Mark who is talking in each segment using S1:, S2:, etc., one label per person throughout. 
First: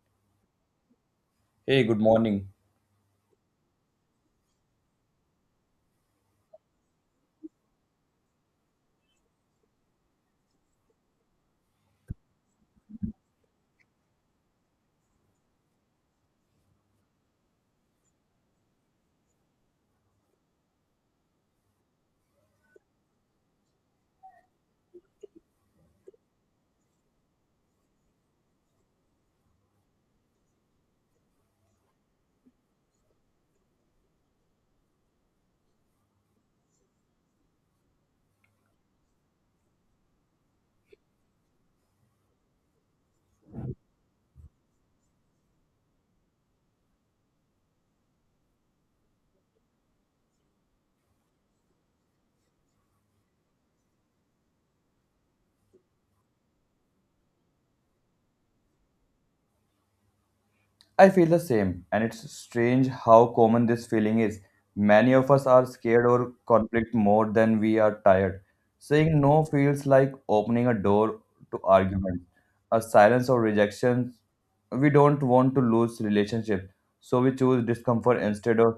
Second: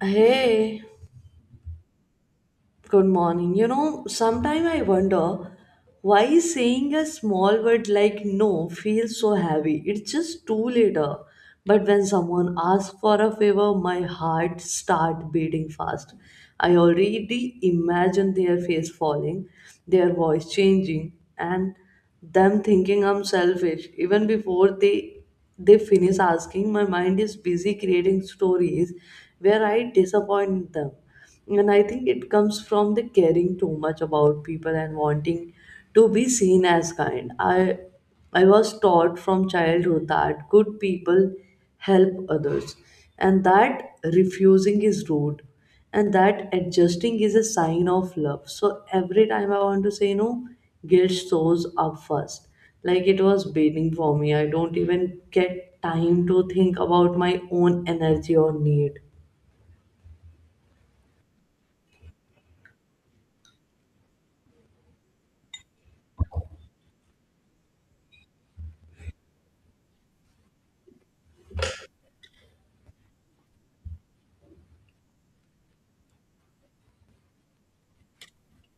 S1: Hey,
S2: Hey, good morning.
S1: good morning. You know, sometimes I wonder why saying a small word like no feels so heavy. It's just too later. But when someone asks for a favor, my heart start beating fast. I already imagine their face falling, their voice changing, and them thinking I'm selfish. Even before they finish asking, my mind is busy creating stories where I disappoint them, and I think it comes from the caring too much about people and wanting to be seen as kind. I was taught from childhood that good people help others, and that refusing is rude, and that adjusting is a sign of love. So every time I want to say no, guilt shows up first, like it was waiting for me. I don't even get time to think about my own energy or need.
S2: I feel the same, and it's strange how common this feeling is. Many of us are scared or conflict more than we are tired. Saying no feels like opening a door to argument, a silence or rejection. We don't want to lose relationship, so we choose discomfort instead of.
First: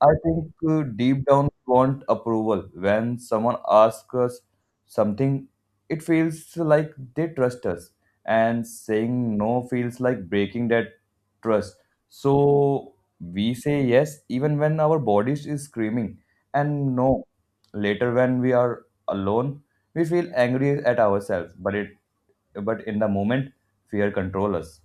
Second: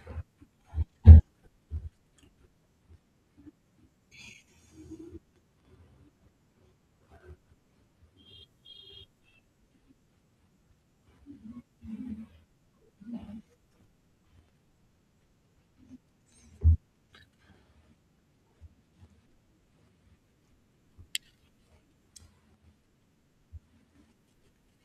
S2: I think deep down we want approval. When someone asks us something, it feels like they trust us, and saying no feels like breaking that trust. So we say yes even when our bodies is screaming and no later when we are alone we feel angry at ourselves but it but in the moment fear control us.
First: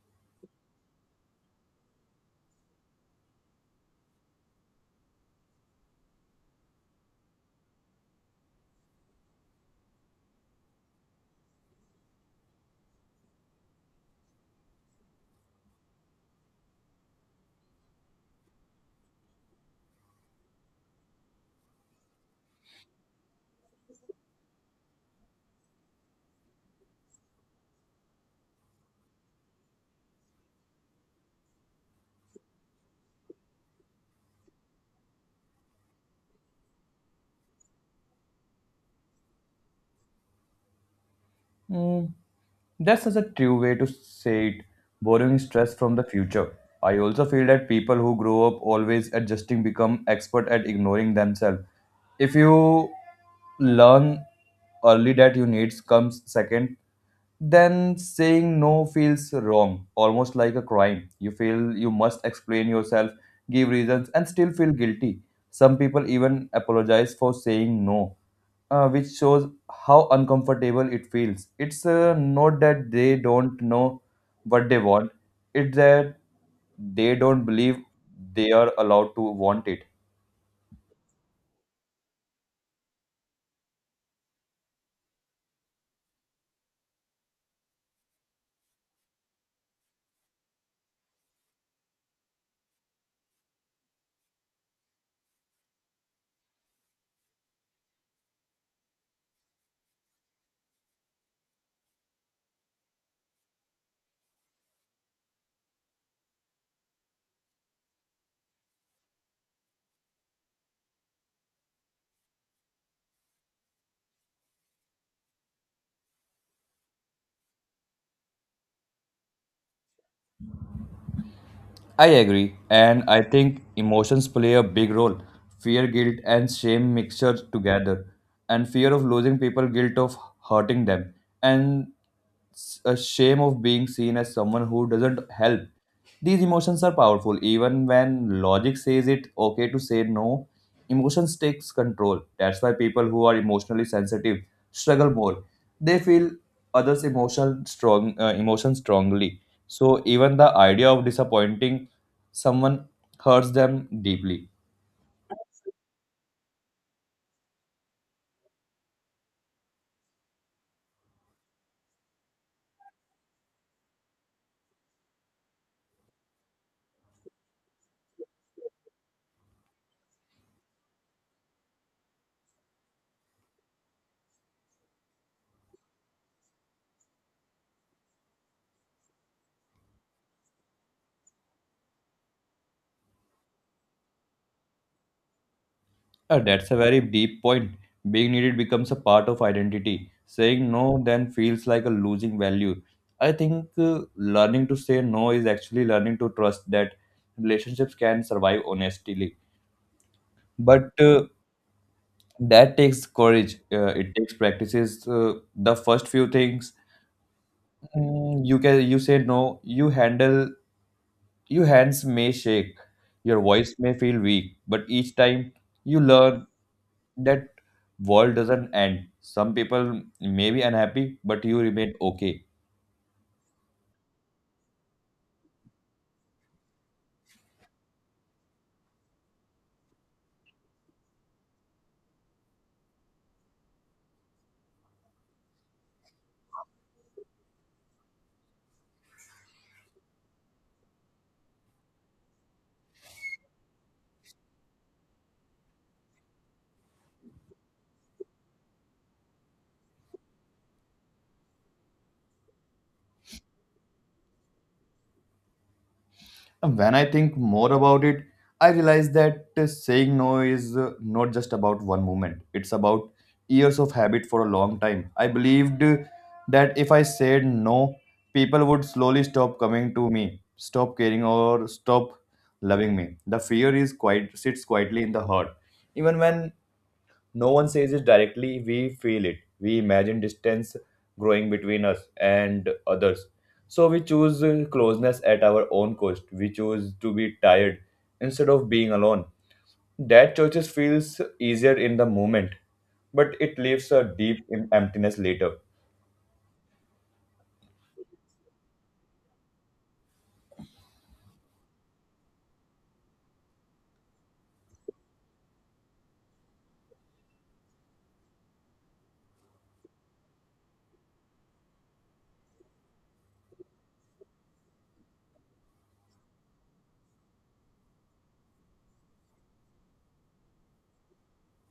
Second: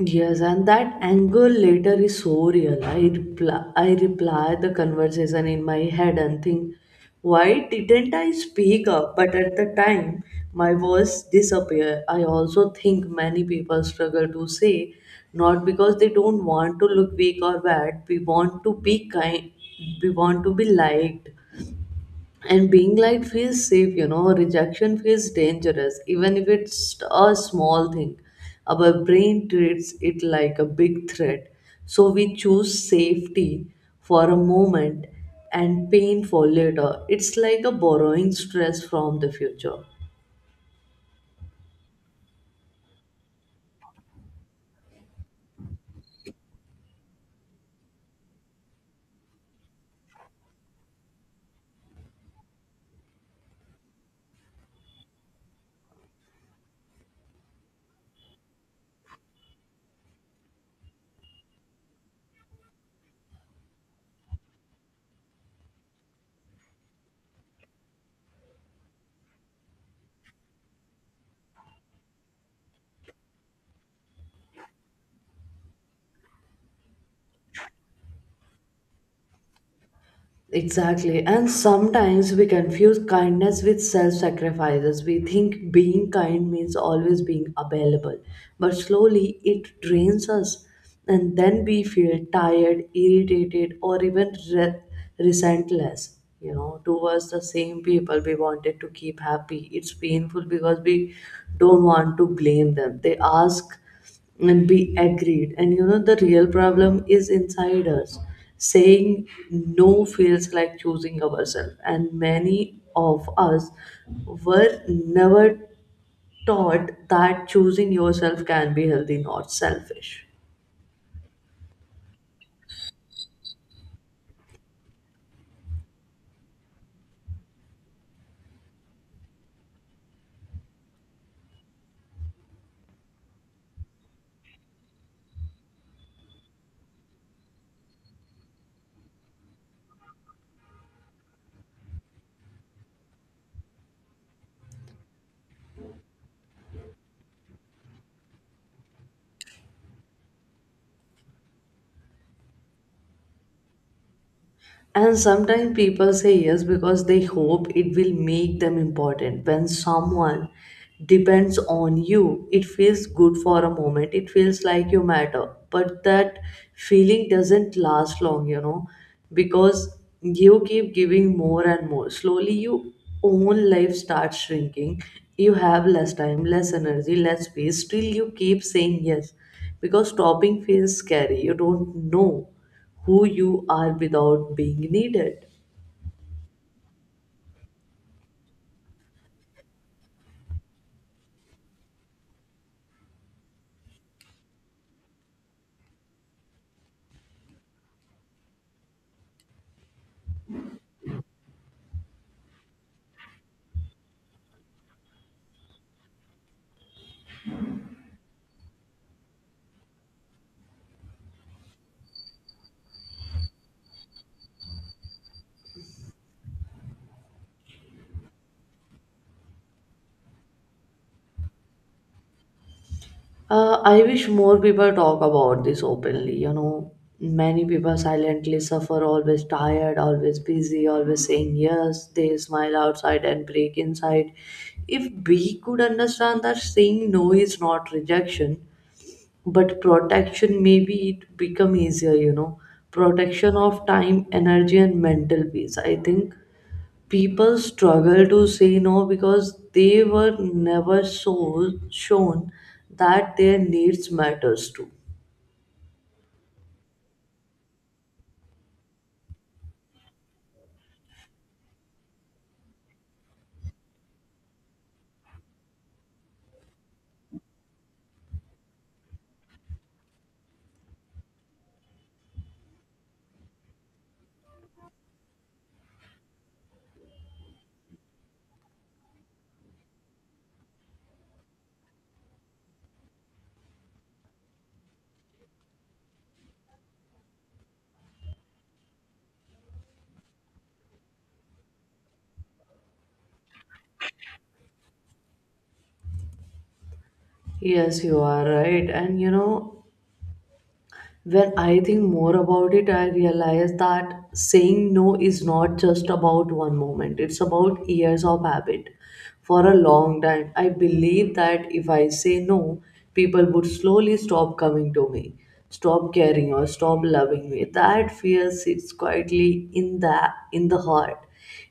S1: Yes, and that anger later is so real. I reply the conversation in my head and think, why didn't I speak up? But at the time, my voice disappear. I also think many people struggle to say, not because they don't want to look weak or bad. We want to be kind. We want to be liked, and being liked feels safe, you know. Rejection feels dangerous, even if it's a small thing. Our brain treats it like a big threat, so we choose safety for a moment and pain for later. It's like a borrowing stress from the future.
S2: Hmm, that's such a true way to say it borrowing stress from the future. I also feel that people who grow up always adjusting become expert at ignoring themselves. If you learn early that you needs comes second, then saying no feels wrong, almost like a crime. You feel you must explain yourself, give reasons, and still feel guilty. Some people even apologize for saying no, which shows how uncomfortable it feels. It's not that they don't know what they want, it's that they don't believe they are allowed to want it.
S1: Exactly. And sometimes we confuse kindness with self sacrifices. We think being kind means always being available, but slowly it drains us. And then we feel tired, irritated, or even resentless, you know, towards the same people we wanted to keep happy. It's painful because we don't want to blame them. They ask and be agreed, and you know, the real problem is inside us. Saying no feels like choosing ourselves, and many of us were never taught that choosing yourself can be healthy, not selfish.
S2: I agree, and I think emotions play a big role. Fear, guilt, and shame mixed together, and fear of losing people, guilt of hurting them, and a shame of being seen as someone who doesn't help. These emotions are powerful, even when logic says it okay to say no. Emotions takes control. That's why people who are emotionally sensitive struggle more. They feel others' emotions strongly. So even the idea of disappointing someone hurts them deeply.
S1: And sometimes people say yes because they hope it will make them important. When someone depends on you, it feels good for a moment. It feels like you matter. But that feeling doesn't last long, you know, because you keep giving more and more. Slowly, your own life starts shrinking. You have less time, less energy, less space. Still, you keep saying yes because stopping feels scary. You don't know who you are without being needed.
S2: That's a very deep point. Being needed becomes a part of identity. Saying no then feels like a losing value. I think learning to say no is actually learning to trust that relationships can survive honestly. But that takes courage. It takes practices. The first few things you can you say no. You handle your hands may shake, your voice may feel weak, but each time you learn that world doesn't end. Some people may be unhappy, but you remain okay.
S1: I wish more people talk about this openly. You know, many people silently suffer, always tired, always busy, always saying yes. They smile outside and break inside. If we could understand that saying no is not rejection, but protection, maybe it become easier. You know, protection of time, energy, and mental peace. I think people struggle to say no because they were never so shown that their needs matters too.
S2: And when I think more about it, I realize that saying no is not just about one moment. It's about years of habit for a long time. I believed that if I said no, people would slowly stop coming to me, stop caring, or stop loving me. The fear is quite sits quietly in the heart, even when no one says it directly, we feel it. We imagine distance growing between us and others. So we choose closeness at our own cost. We choose to be tired instead of being alone. That choices feels easier in the moment, but it leaves a deep emptiness later.
S1: Yes, you are right. And you know, when I think more about it, I realize that saying no is not just about one moment, it's about years of habit. For a long time, I believe that if I say no, people would slowly stop coming to me, stop caring, or stop loving me. That fear sits quietly in the heart.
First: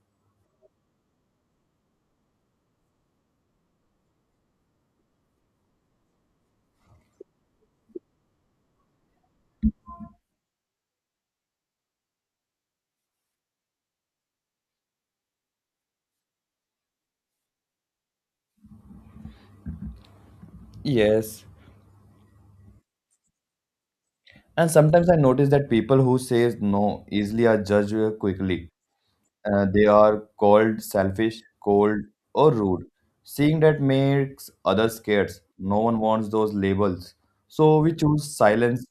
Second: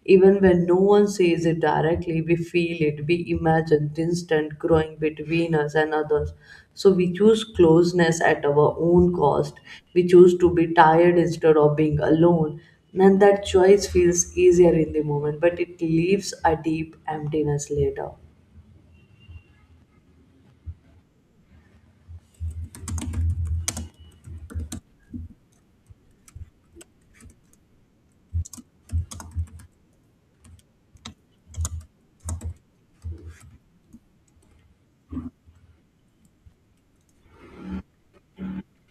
S1: Even when no one says it directly, we feel it. We imagine distant growing between us and others. So we choose closeness at our own cost. We choose to be tired instead of being alone. And that choice feels easier in the moment, but it leaves a deep emptiness later.
S2: Yes. And sometimes I notice that people who say no easily are judged quickly. They are called selfish, cold, or rude. Seeing that makes others scared. No one wants those labels. So we choose silence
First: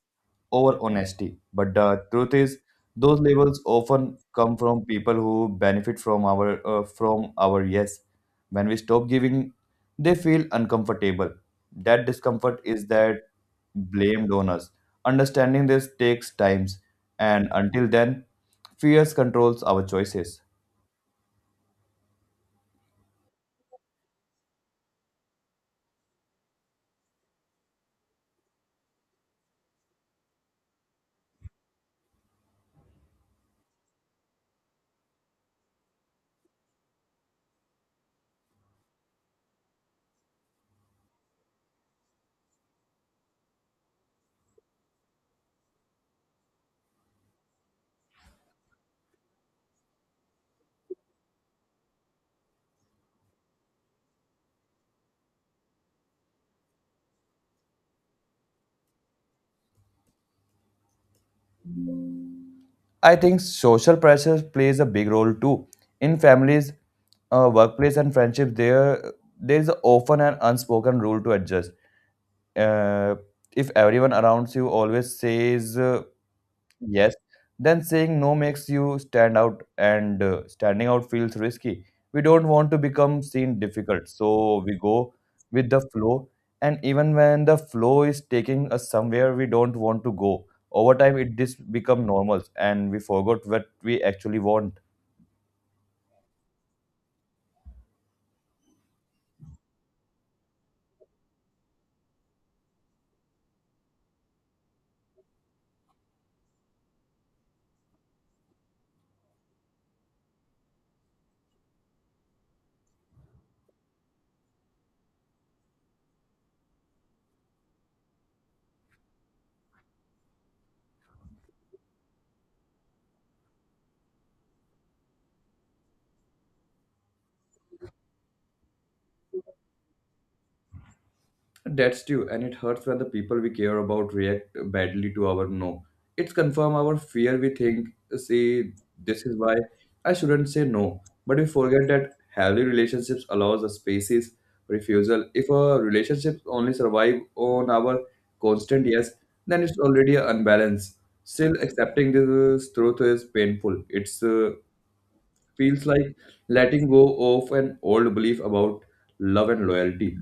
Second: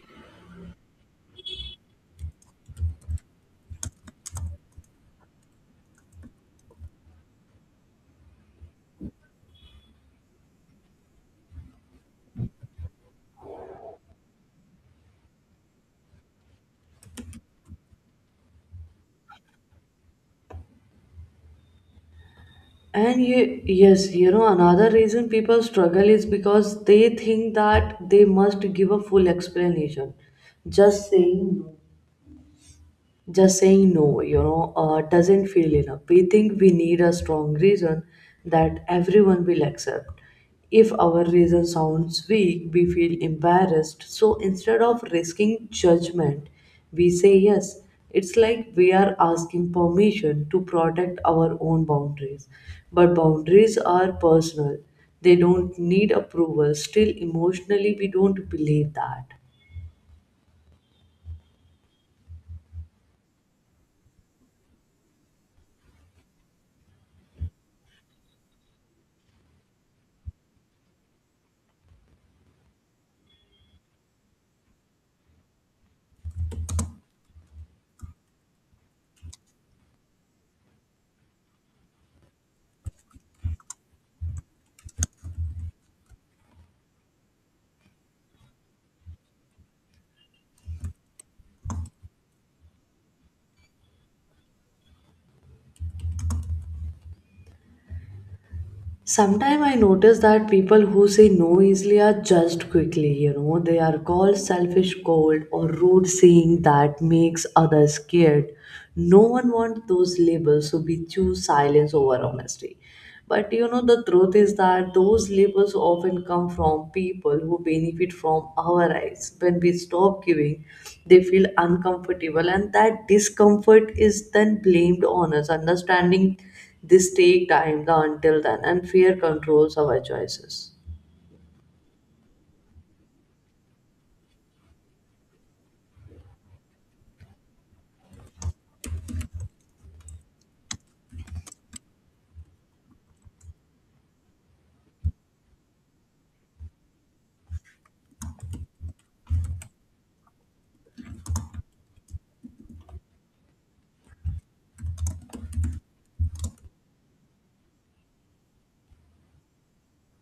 S2: over honesty. But the truth is, those labels often come from people who benefit from our from our yes. When we stop giving, they feel uncomfortable. That discomfort is that blamed on us. Understanding this takes times, and until then, fears controls our choices.
S1: And you, yes, you know, another reason people struggle is because they think that they must give a full explanation. Just saying no just saying no, you know, doesn't feel enough. We think we need a strong reason that everyone will accept. If our reason sounds weak, we feel embarrassed, so instead of risking judgment, we say yes. It's like we are asking permission to protect our own boundaries, but boundaries are personal. They don't need approval. Still, emotionally, we don't believe that.
S2: I think social pressure plays a big role too. In families, workplace, and friendships, there is often an unspoken rule to adjust. Uh, if everyone around you always says yes, then saying no makes you stand out, and standing out feels risky. We don't want to become seen difficult, so we go with the flow. And even when the flow is taking us somewhere we don't want to go, over time it just become normal, and we forgot what we actually want.
S1: Sometimes I notice that people who say no easily are judged quickly, you know. They are called selfish, cold, or rude. Saying that makes others scared. No one wants those labels, so we choose silence over honesty. But you know, the truth is that those labels often come from people who benefit from our eyes. When we stop giving, they feel uncomfortable, and that discomfort is then blamed on us. Understanding this take time the until then and fear controls our choices.
S2: That's true, and it hurts when the people we care about react badly to our no. It's confirm our fear we think, see, this is why I shouldn't say no. But we forget that healthy relationships allows a spaces refusal. If a relationship only survive on our constant yes, then it's already an unbalance. Still accepting this truth is painful. It's feels like letting go of an old belief about love and loyalty.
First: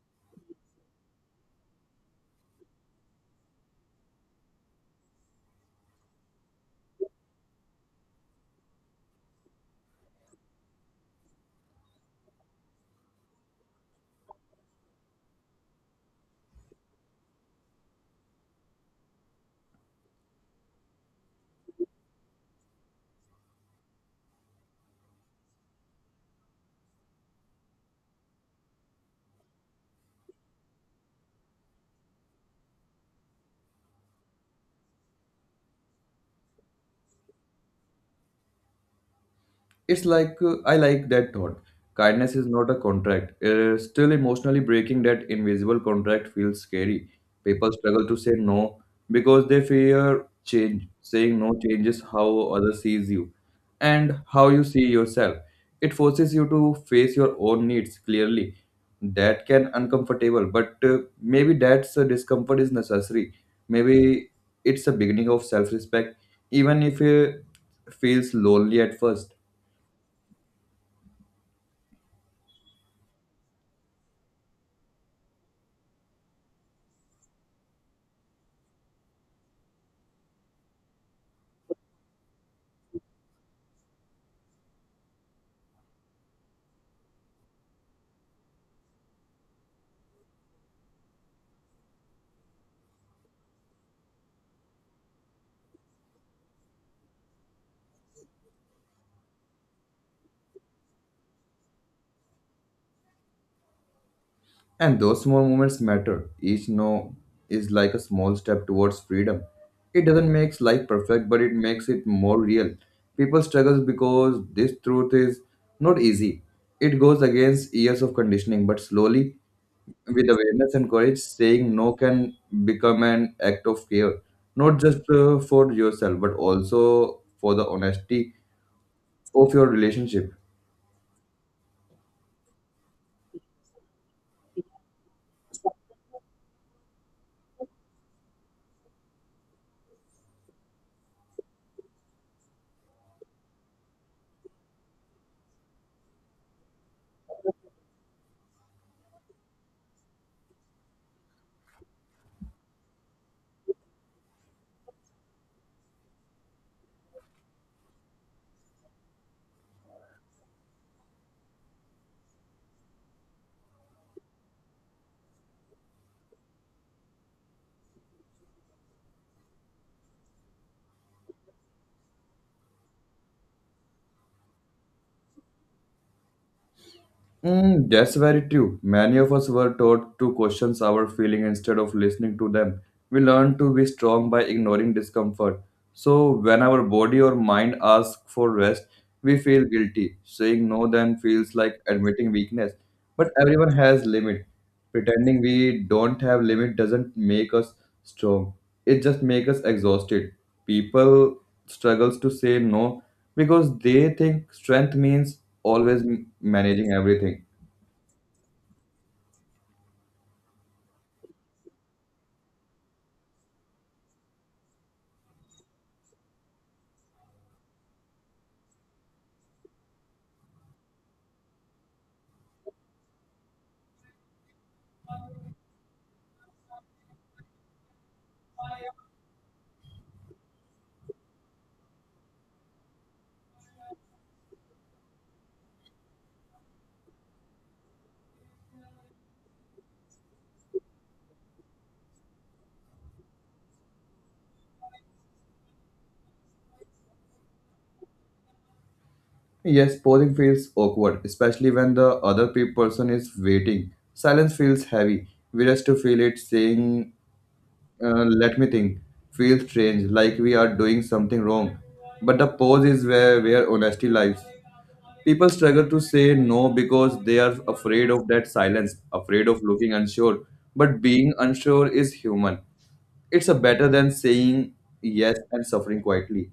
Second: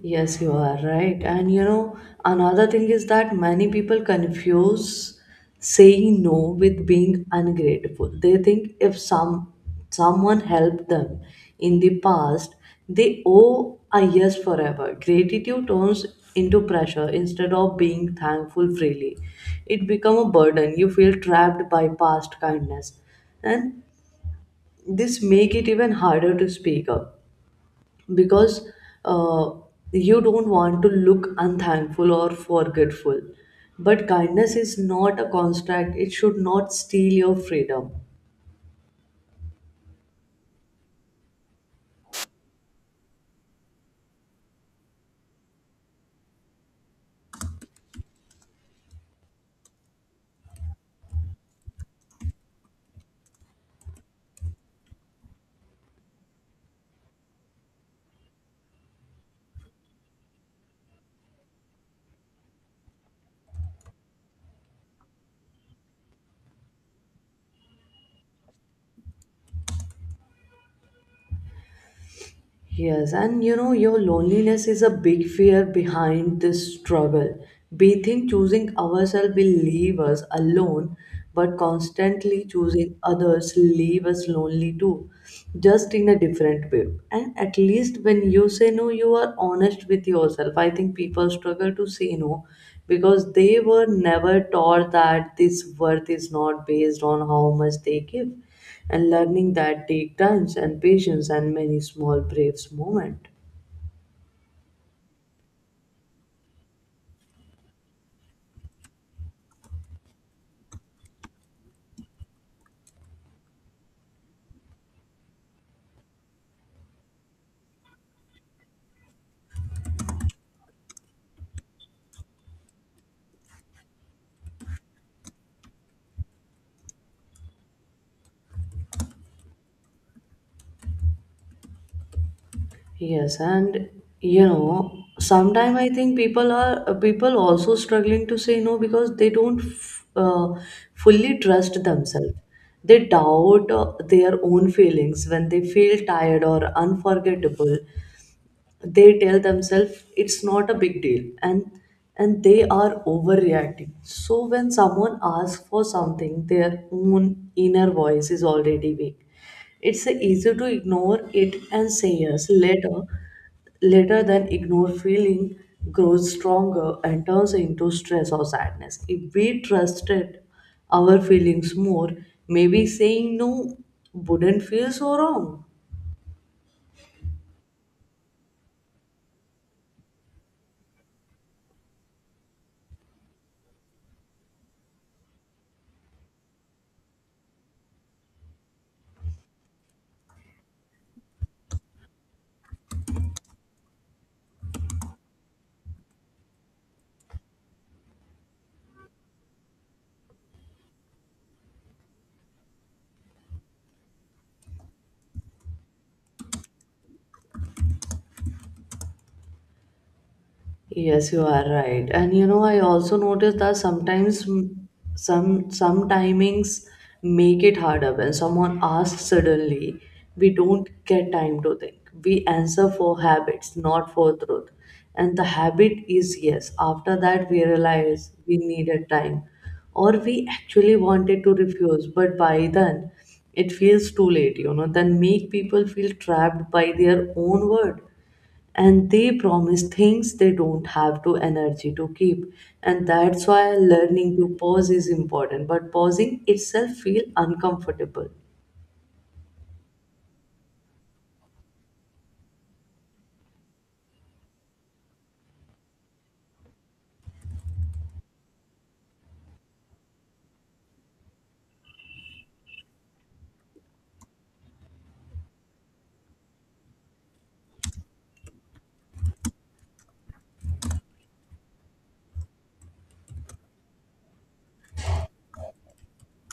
S1: Yes, you are right. And you know, another thing is that many people confuse saying no with being ungrateful. They think if someone helped them in the past, they owe a yes forever. Gratitude turns into pressure. Instead of being thankful freely, it becomes a burden. You feel trapped by past kindness. And this make it even harder to speak up because uh, you don't want to look unthankful or forgetful. But kindness is not a contract; it should not steal your freedom.
S2: It's like I like that thought. Kindness is not a contract. Still, emotionally breaking that invisible contract feels scary. People struggle to say no because they fear change. Saying no changes how others sees you and how you see yourself. It forces you to face your own needs clearly. That can uncomfortable, but maybe that's discomfort is necessary. Maybe it's a beginning of self-respect, even if it feels lonely at first.
S1: Yes, and you know, your loneliness is a big fear behind this struggle. We think choosing ourselves will leave us alone, but constantly choosing others leave us lonely too, just in a different way. And at least when you say no, you are honest with yourself. I think people struggle to say no because they were never taught that this worth is not based on how much they give, and learning that take times and patience and many small brave moments.
S2: And those small moments matter. Each no is like a small step towards freedom. It doesn't make life perfect, but it makes it more real. People struggle because this truth is not easy. It goes against years of conditioning, but slowly, with awareness and courage, saying no can become an act of care, not just for yourself, but also for the honesty of your relationship.
S1: Yes, and you know, sometimes I think people also struggling to say no because they don't fully trust themselves. They doubt their own feelings. When they feel tired or unforgettable, they tell themselves it's not a big deal and they are overreacting. So when someone asks for something, their own inner voice is already weak. It's easier to ignore it and say yes later. Later than ignore feeling grows stronger and turns into stress or sadness. If we trusted our feelings more, maybe saying no wouldn't feel so wrong.
S2: Mm, that's very true. Many of us were taught to question our feelings instead of listening to them. We learn to be strong by ignoring discomfort. So, when our body or mind asks for rest, we feel guilty. Saying no then feels like admitting weakness. But everyone has limit. Pretending we don't have limit doesn't make us strong. It just makes us exhausted. People struggles to say no because they think strength means always managing everything.
S1: Yes, you are right. And you know, I also noticed that sometimes some timings make it harder. When someone asks suddenly, we don't get time to think. We answer for habits, not for truth. And the habit is yes. After that we realize we needed time, or we actually wanted to refuse, but by then it feels too late, you know, then make people feel trapped by their own word, and they promise things they don't have to energy to keep. And that's why learning to pause is important, but pausing itself feel uncomfortable.
S2: Yes, posing feels awkward, especially when the other person is waiting. Silence feels heavy. We just to feel it saying, let me think, feels strange, like we are doing something wrong. But the pose is where honesty lies. People struggle to say no because they are afraid of that silence, afraid of looking unsure. But being unsure is human. It's a better than saying yes and suffering quietly.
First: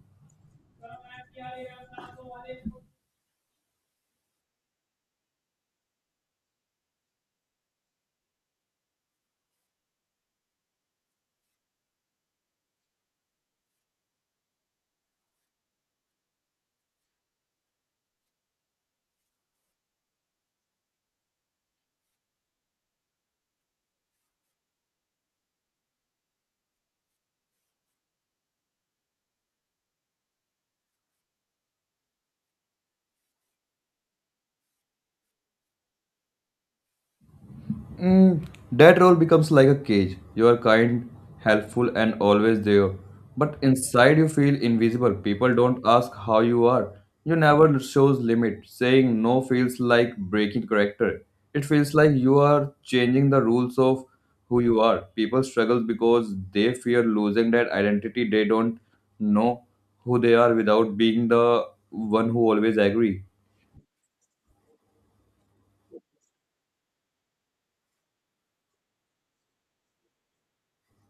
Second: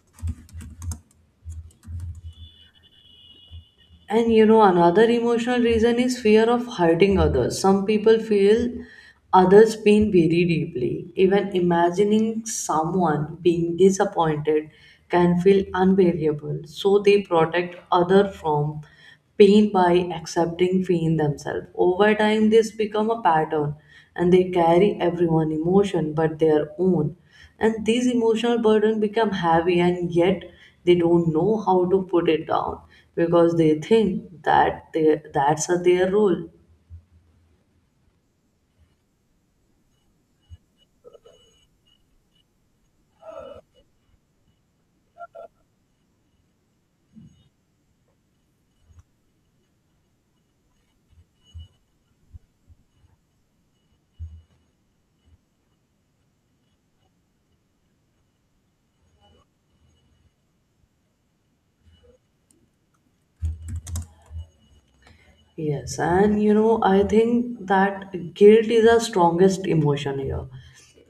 S1: And you know, another emotional reason is fear of hurting others. Some people feel others pain very deeply. Even imagining someone being disappointed can feel unbearable, so they protect other from pain by accepting pain themselves. Over time, this become a pattern, and they carry everyone emotion but their own. And these emotional burden become heavy, and yet they don't know how to put it down because they think that that's a their role.
S2: Mm, that role becomes like a cage. You are kind, helpful, and always there. But inside you feel invisible. People don't ask how you are. You never shows limit. Saying no feels like breaking character. It feels like you are changing the rules of who you are. People struggle because they fear losing that identity. They don't know who they are without being the one who always agree.
S1: Yes, and you know, I think that guilt is our strongest emotion here.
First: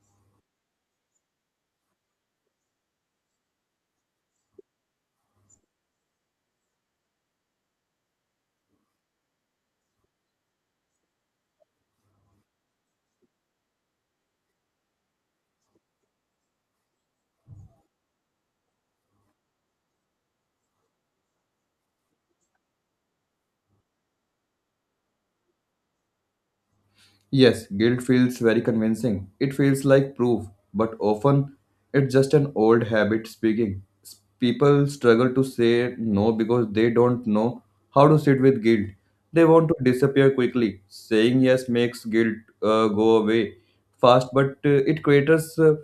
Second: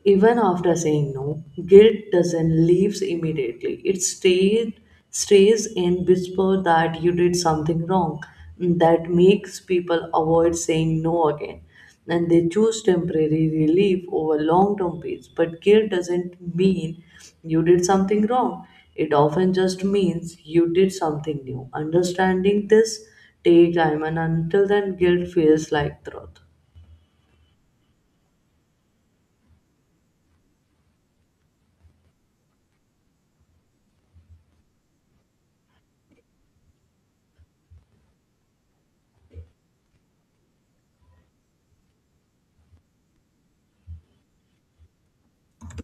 S1: Even after saying no, guilt doesn't leaves immediately. It stays in whisper that you did something wrong. That makes people avoid saying no again, and they choose temporary relief over long term peace. But guilt doesn't mean you did something wrong, it often just means you did something new. Understanding this take time, and until then, guilt feels like truth.
S2: Yes, guilt feels very convincing. It feels like proof, but often it's just an old habit speaking. People struggle to say no because they don't know how to sit with guilt. They want to disappear quickly. Saying yes makes guilt go away fast, but uh, it creates uh,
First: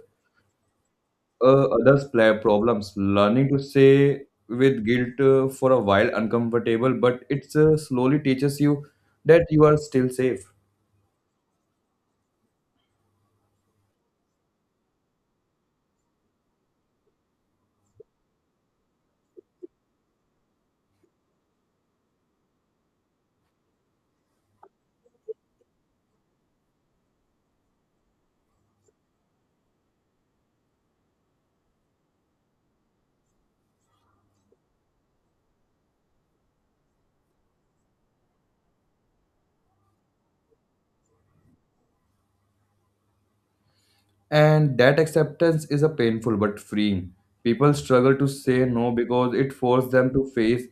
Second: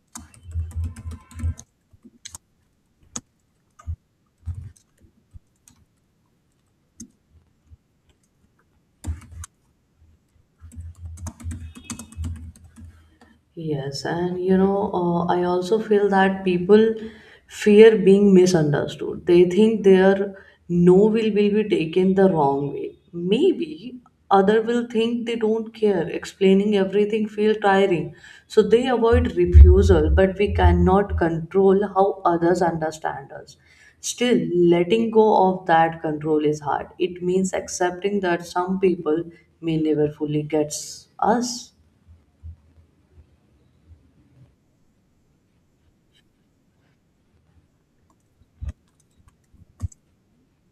S2: uh, others' problems. Learning to say with guilt for a while uncomfortable, but it slowly teaches you that you are still safe.
S1: Yes, and you know, I also feel that people fear being misunderstood. They think their no will be taken the wrong way. Maybe other will think they don't care. Explaining everything feel tiring, so they avoid refusal. But we cannot control how others understand us. Still, letting go of that control is hard. It means accepting that some people may never fully get us.
S2: And that acceptance is a painful but freeing. People struggle to say no because it forces them to face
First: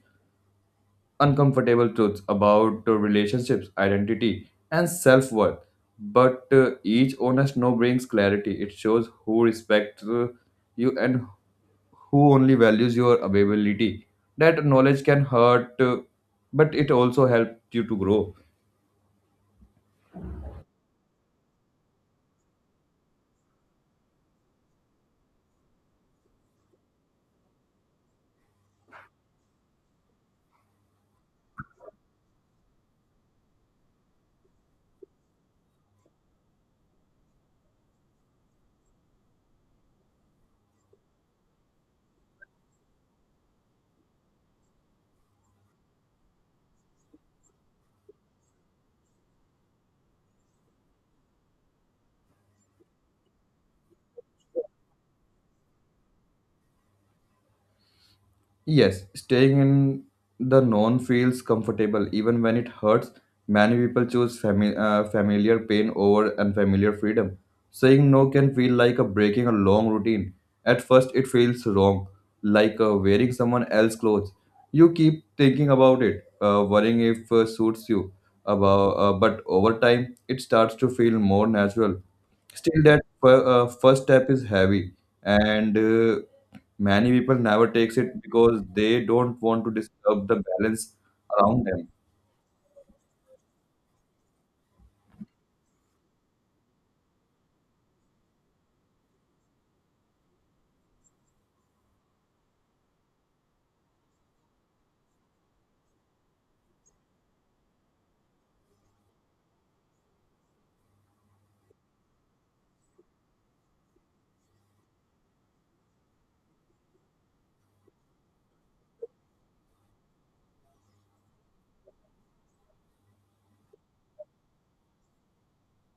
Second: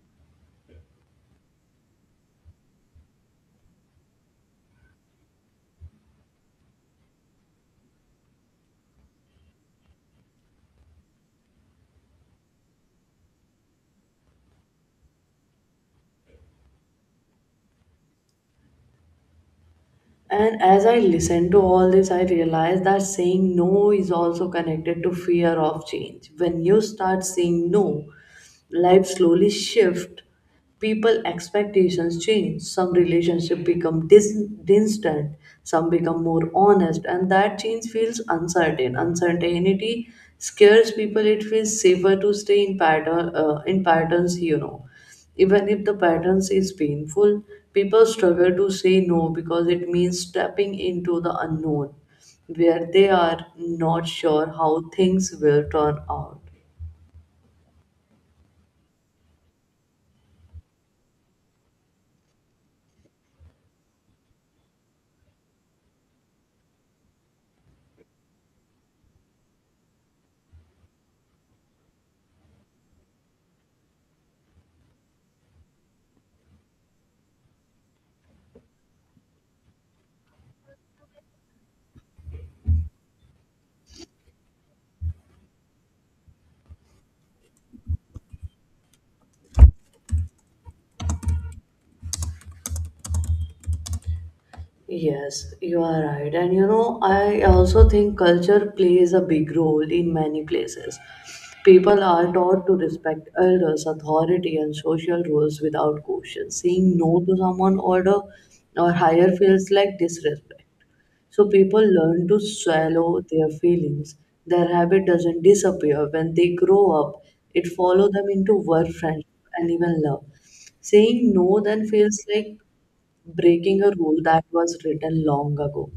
S2: uncomfortable truths about relationships, identity, and self worth. But each honest no brings clarity. It shows who respects you and who only values your availability. That knowledge can hurt, but it also helps you to grow.
S1: And as I listen to all this, I realize that saying no is also connected to fear of change. When you start saying no, life slowly shifts, people expectations change. Some relationships become distant, some become more honest, and that change feels uncertain. Uncertainty scares people. It feels safer to stay in patterns, you know. Even if the patterns is painful, people struggle to say no because it means stepping into the unknown, where they are not sure how things will turn out.
S2: Yes, staying in the known feels comfortable even when it hurts. Many people choose familiar pain over unfamiliar freedom. Saying no can feel like a breaking a long routine. At first, it feels wrong, like wearing someone else's clothes. You keep thinking about it, worrying if suits you. About, but over time, it starts to feel more natural still that first step is heavy and many people never takes it because they don't want to disturb the balance around them.
S1: Yes, you are right. And you know, I also think culture plays a big role in many places. People are taught to respect elders, authority, and social rules without question. Saying no to someone older or higher feels like disrespect. So people learn to swallow their feelings. Their habit doesn't disappear when they grow up. It follows them into work, friendship, and even love. Saying no then feels like breaking a rule that was written long ago.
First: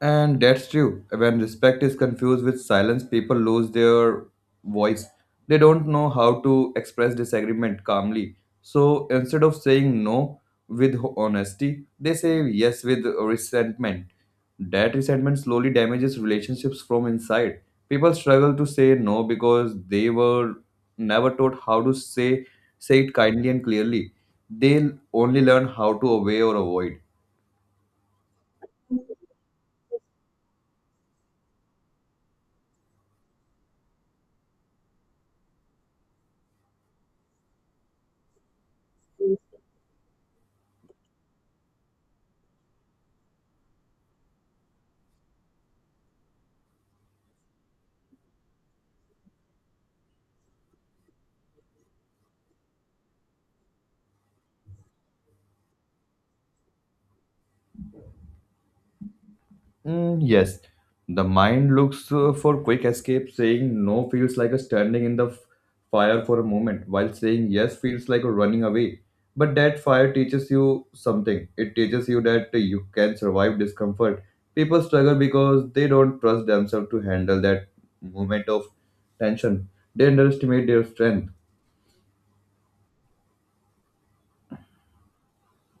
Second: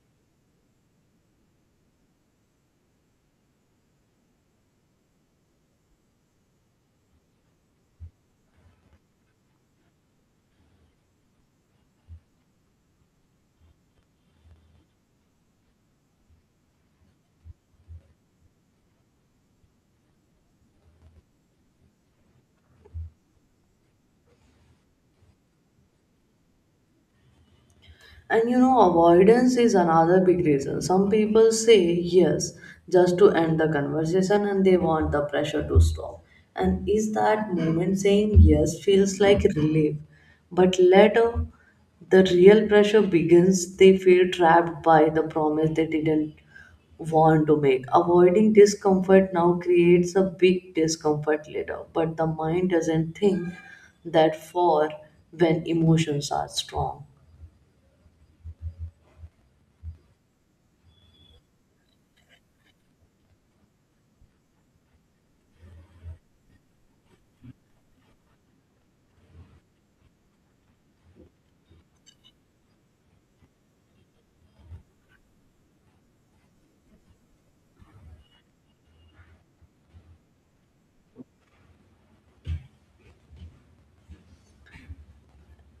S2: And that's true. When respect is confused with silence, people lose their voice. They don't know how to express disagreement calmly. So instead of saying no with honesty, they say yes with resentment. That resentment slowly damages relationships from inside. People struggle to say no because they were never taught how to say it kindly and clearly. They only learn how to obey or avoid.
S1: And you know, avoidance is another big reason. Some people say yes just to end the conversation and they want the pressure to stop. And is that moment saying yes feels like relief? But later, the real pressure begins, they feel trapped by the promise they didn't want to make. Avoiding discomfort now creates a big discomfort later, but the mind doesn't think that for when emotions are strong.
S2: Mm, yes, the mind looks for quick escape. Saying no feels like a standing in the fire for a moment, while saying yes feels like a running away. But that fire teaches you something. It teaches you that you can survive discomfort. People struggle because they don't trust themselves to handle that moment of tension. They underestimate their strength.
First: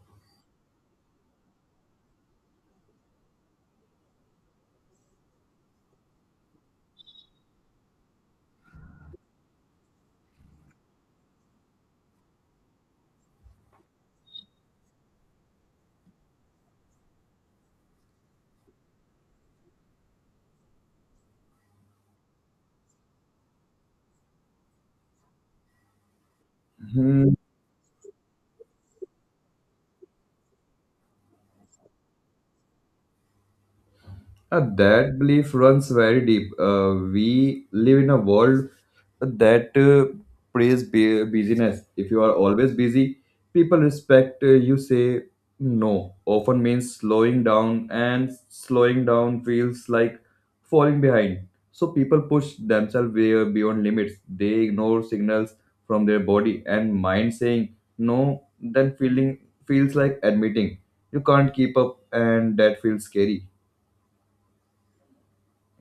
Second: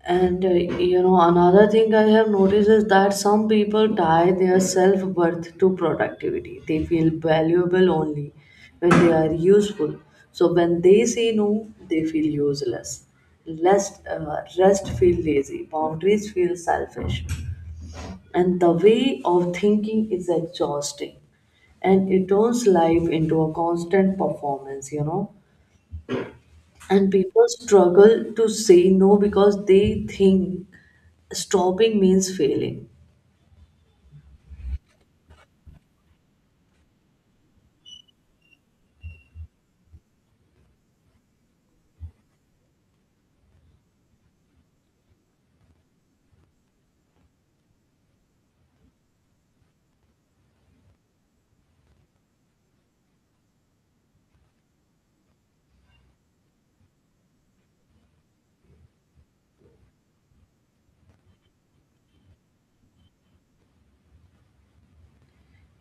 S1: Another thing I have noticed is that some people tie their self worth to productivity. They feel valuable only when they are useful. So when they say no, they feel useless. Less, rest feel lazy. Boundaries feel selfish, and the way of thinking is exhausting, and it turns life into a constant performance, and
S2: Hmm,
S1: people struggle to say no because they think stopping means failing.
S2: That belief runs very deep. We live in a world that praise busyness. If you are always busy, people respect you say no. Often means slowing down, and slowing down feels like falling behind. So people push themselves way beyond limits. They ignore signals from their body and mind saying no. Then feeling feels like admitting you can't keep up, and that feels scary.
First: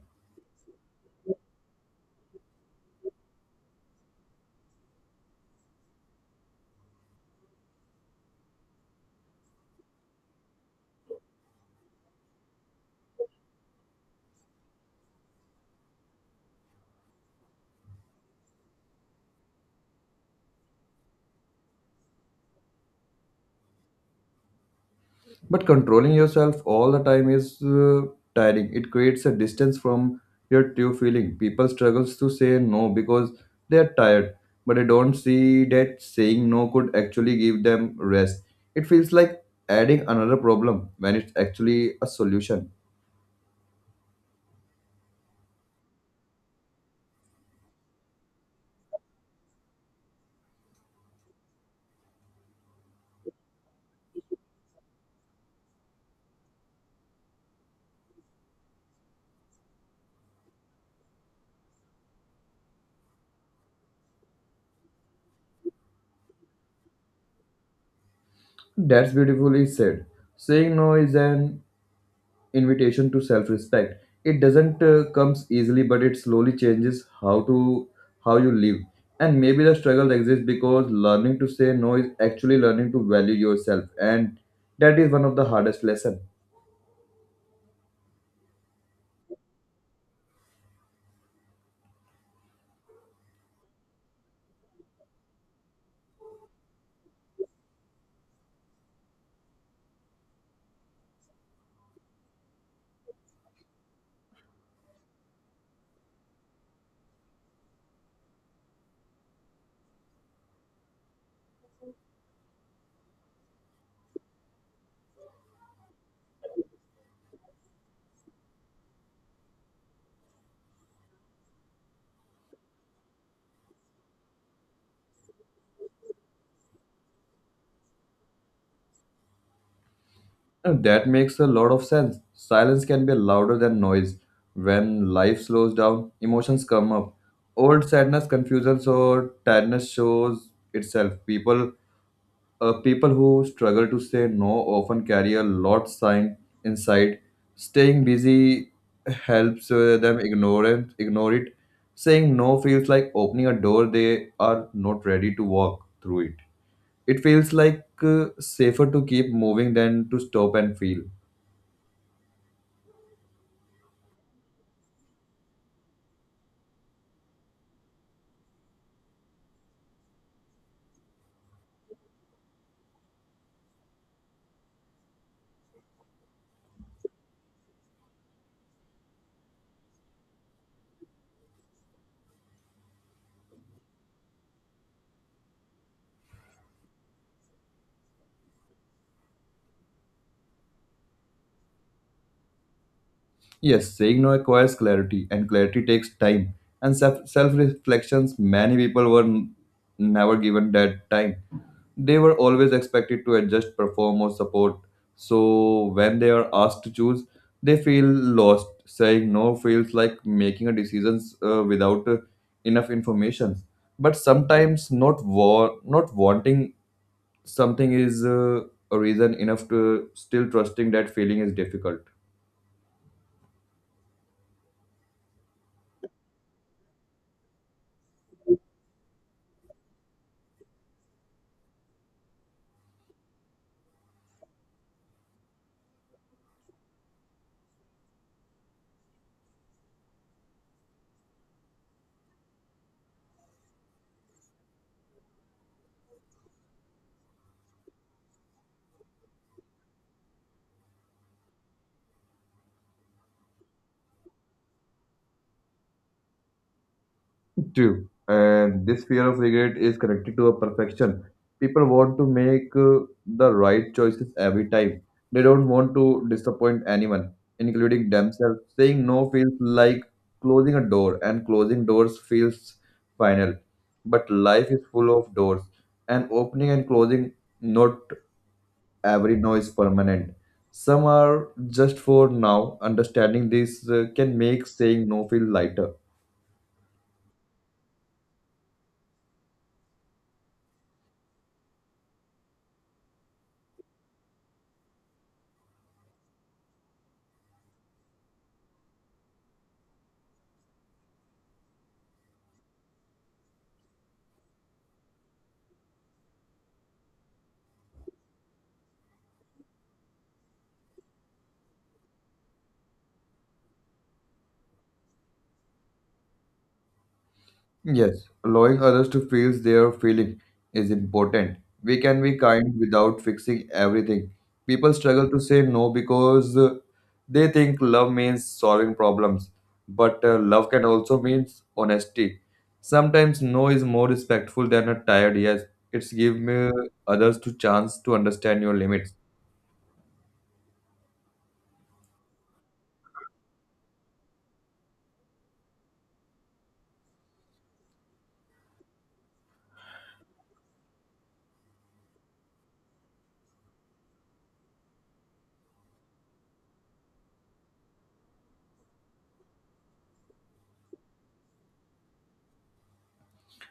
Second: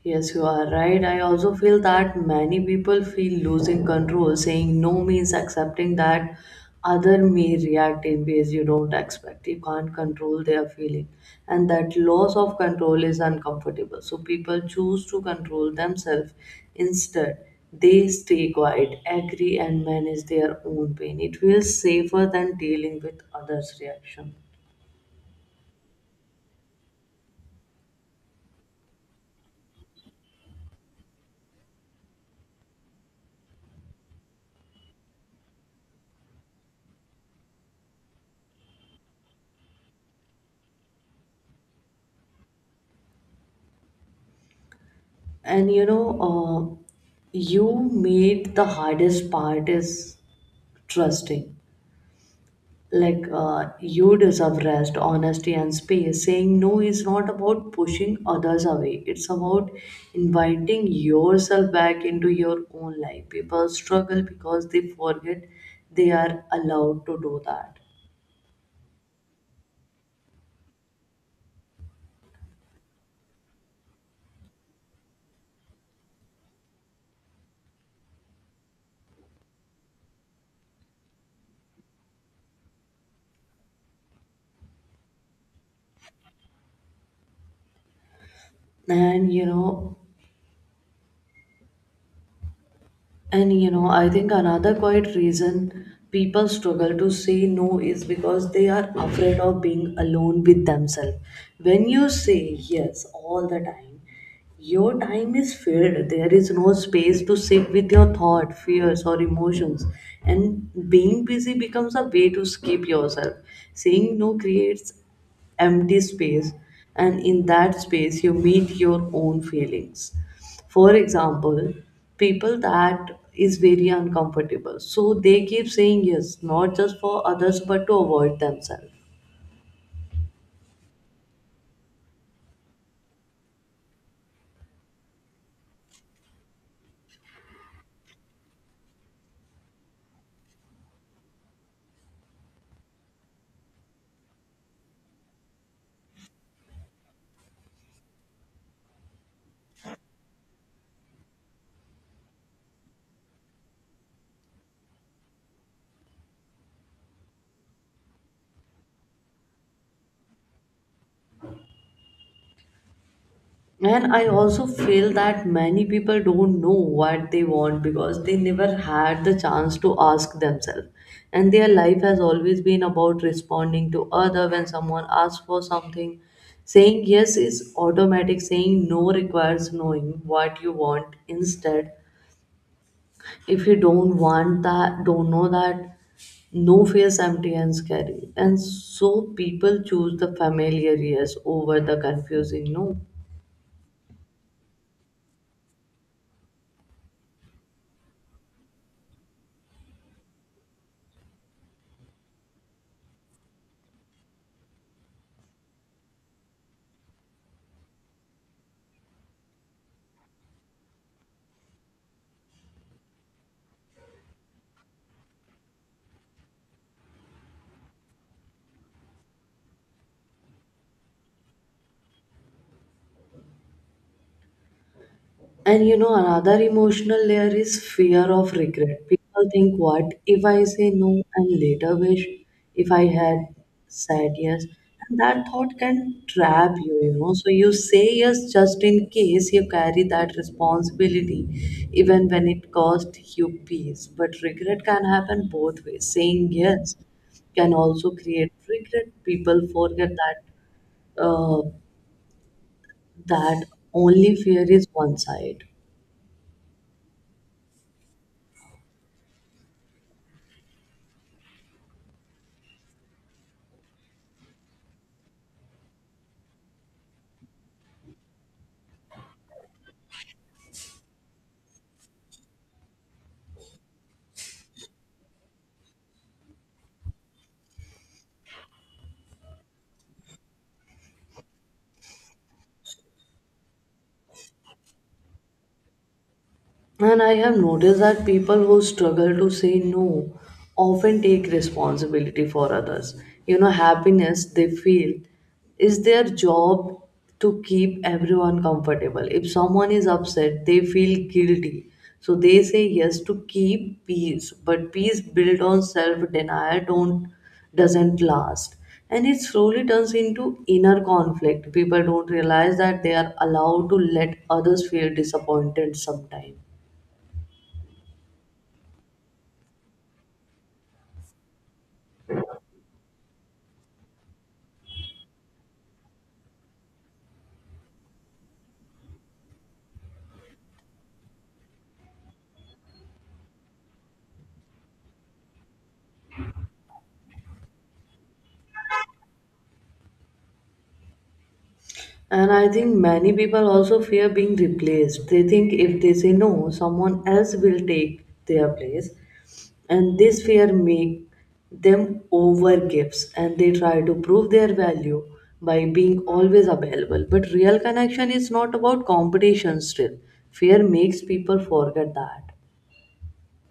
S1: Yes, you are right. I also feel that many people feel losing control. Saying no means accepting that other may react in ways you don't expect. You can't control their feeling. And that loss of control is uncomfortable. So people choose to control themselves. Instead, they stay quiet, agree, and manage their own pain. It feels safer than dealing with others' reaction.
S2: But controlling yourself all the time is tiring. It creates a distance from your true feeling. People struggles to say no because they are tired, but they don't see that saying no could actually give them rest. It feels like adding another problem when it's actually a solution.
S1: And you know, uh, you made the hardest part is trusting. You deserve rest, honesty, and space. Saying no is not about pushing others away, it's about inviting yourself back into your own life. People struggle because they forget they are allowed to do that.
S2: That's beautifully said. Saying no is an invitation to self-respect. It doesn't comes easily, but it slowly changes how you live. And maybe the struggle exists because learning to say no is actually learning to value yourself, and that is one of the hardest lessons.
S1: And you know, I think another quite reason people struggle to say no is because they are afraid of being alone with themselves. When you say yes all the time, your time is filled. There is no space to sit with your thought, fears, or emotions. And being busy becomes a way to skip yourself. Saying no creates empty space, and in that space you meet your own feelings. For example, people that is very uncomfortable, so they keep saying yes not just for others but to avoid themselves.
S2: And that makes a lot of sense. Silence can be louder than noise. When life slows down, emotions come up. Old sadness, confusion, or tiredness shows itself. People who struggle to say no often carry a lot sign inside. Staying busy helps them ignore it. Saying no feels like opening a door they are not ready to walk through it. It feels like safer to keep moving than to stop and feel.
S1: And I also feel that many people don't know what they want because they never had the chance to ask themselves. And their life has always been about responding to other when someone asks for something. Saying yes is automatic, saying no requires knowing what you want instead. If you don't want that, don't know that, no feels empty and scary. And so people choose the familiar yes over the confusing no.
S2: Yes, saying no requires clarity, and clarity takes time and self reflections. Many people never given that time. They were always expected to adjust, perform, or support. So when they are asked to choose, they feel lost. Saying no feels like making a decisions without enough information. But sometimes not wanting something is a reason enough to still trusting that feeling is difficult.
S1: Another emotional layer is fear of regret. People think, what if I say no and later wish if I had said yes? And that thought can trap you, you know. So you say yes just in case you carry that responsibility, even when it cost you peace. But regret can happen both ways. Saying yes can also create regret. People forget that uh, that only fear is one side.
S2: True. And this fear of regret is connected to a perfection. People want to make the right choices every time. They don't want to disappoint anyone, including themselves. Saying no feels like closing a door, and closing doors feels final. But life is full of doors, and opening and closing, not every no is permanent. Some are just for now. Understanding this can make saying no feel lighter.
S1: And I have noticed that people who struggle to say no often take responsibility for others. You know, happiness they feel is their job to keep everyone comfortable. If someone is upset, they feel guilty. So they say yes to keep peace, but peace built on self-denial don't doesn't last. And it slowly turns into inner conflict. People don't realize that they are allowed to let others feel disappointed sometimes.
S2: Yes, allowing others to feel their feeling is important. We can be kind without fixing everything. People struggle to say no because they think love means solving problems, but love can also mean honesty. Sometimes no is more respectful than a tired yes. It's give me others to chance to understand your limits.
S1: And I think many people also fear being replaced. They think if they say no, someone else will take their place. And this fear make them over, and they try to prove their value by being always available. But real connection is not about competition still. Fear makes people forget that.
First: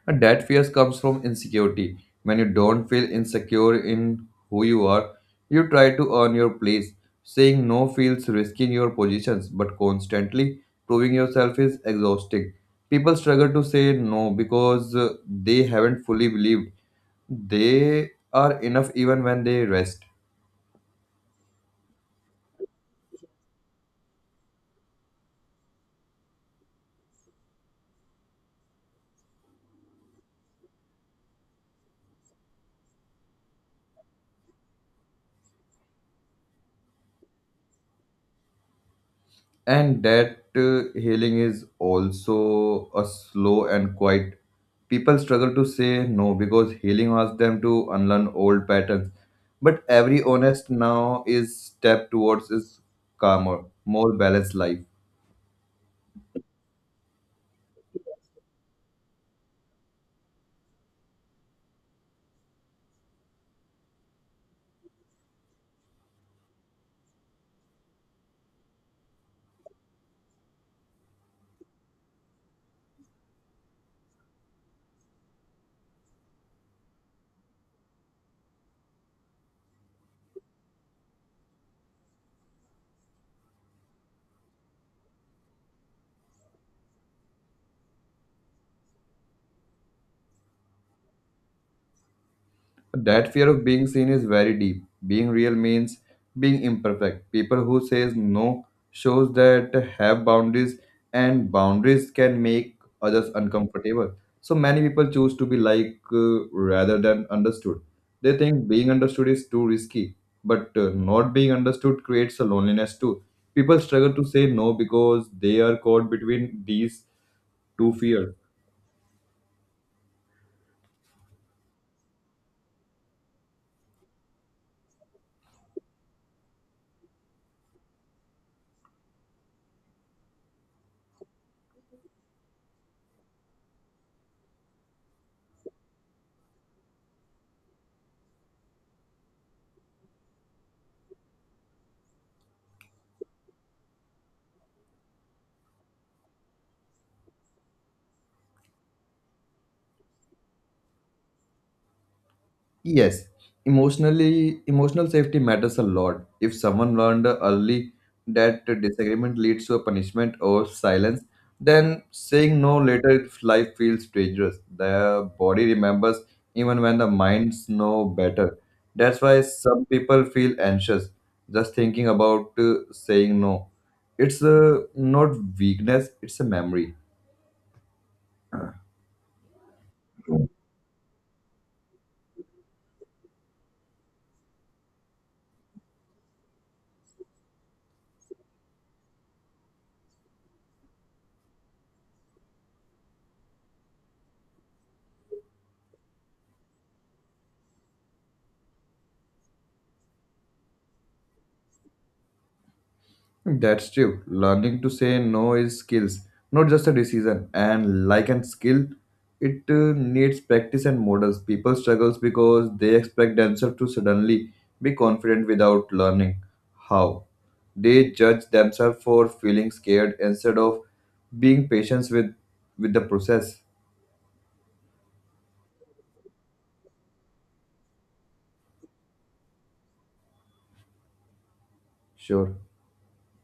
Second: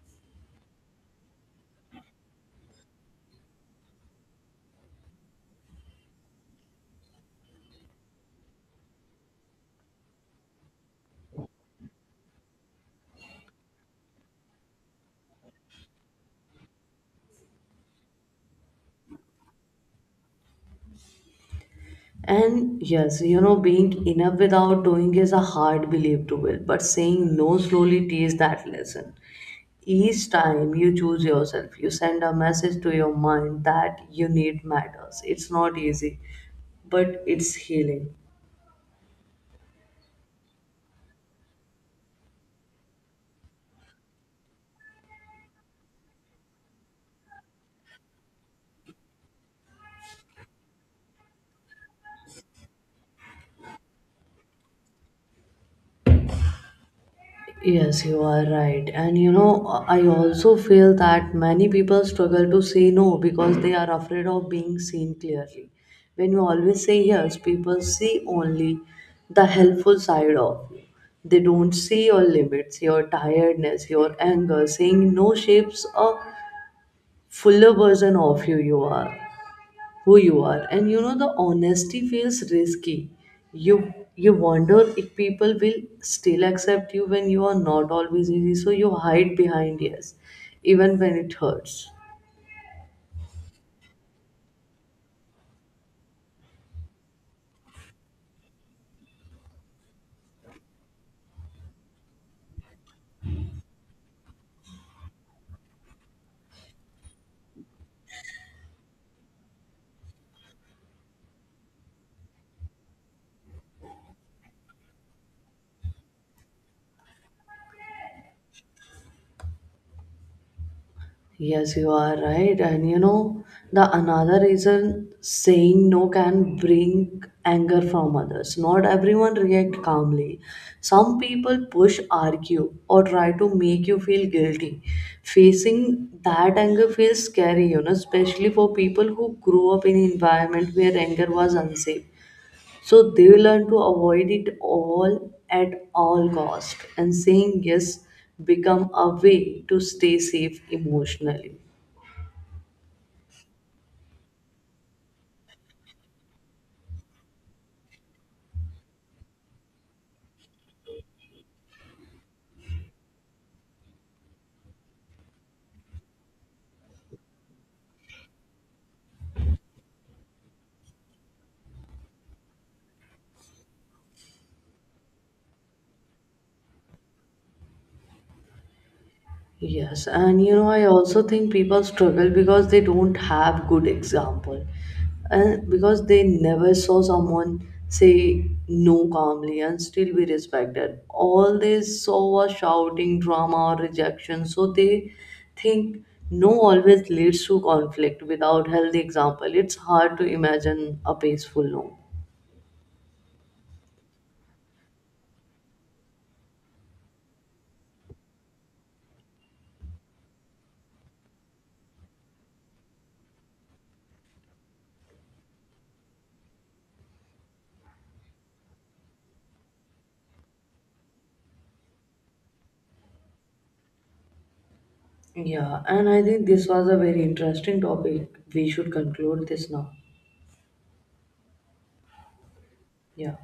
S2: And that fear comes from insecurity. When you don't feel insecure in who you are, you try to earn your place. Saying no feels risking your positions, but constantly proving yourself is exhausting. People struggle to say no because they haven't fully believed they are enough even when they rest.
S1: And yes, you know, being enough without doing is a hard belief to build, but saying no slowly teaches that lesson. Each time you choose yourself, you send a message to your mind that you need matters. It's not easy, but it's healing.
S2: And that healing is also a slow and quiet people struggle to say no because healing asks them to unlearn old patterns, but every honest now is step towards is calmer, more balanced life.
S1: Yes, you are right. And you know, I also feel that many people struggle to say no because they are afraid of being seen clearly. When you always say yes, people see only the helpful side of you. They don't see your limits, your tiredness, your anger. Saying no shapes a fuller version of you you are. Who you are, and you know the honesty feels risky. You you wonder if people will still accept you when you are not always easy, so you hide behind yes even when it hurts.
S2: That fear of being seen is very deep. Being real means being imperfect. People who says no shows that have boundaries, and boundaries can make others uncomfortable. So many people choose to be like rather than understood. They think being understood is too risky, but not being understood creates a loneliness too. People struggle to say no because they are caught between these two fears.
S1: Yes, you are right. And you know, the another reason saying no can bring anger from others. Not everyone react calmly. Some people push, argue, or try to make you feel guilty. Facing that anger feels scary, you know, especially for people who grew up in environment where anger was unsafe. So they learn to avoid it all at all cost. And saying yes become a way to stay safe emotionally.
S2: Yes, emotional safety matters a lot. If someone learned early that disagreement leads to a punishment or silence, then saying no later if life feels dangerous. The body remembers even when the minds know better. That's why some people feel anxious just thinking about saying no. It's not weakness, it's a memory.
S1: Yes, and you know, I also think people struggle because they don't have good example, and because they never saw someone say no calmly and still be respected. All they saw was shouting, drama, or rejection. So they think no always leads to conflict. Without healthy example, it's hard to imagine a peaceful no.
S2: That's true. Learning to say no is skills, not just a decision. And like an skill, it needs practice and models. People struggles because they expect themselves to suddenly be confident without learning how. They judge themselves for feeling scared instead of being patient with the process.
S1: Yeah, and I think this was a very interesting topic. We should conclude this now.
S2: Sure.
S1: Yeah.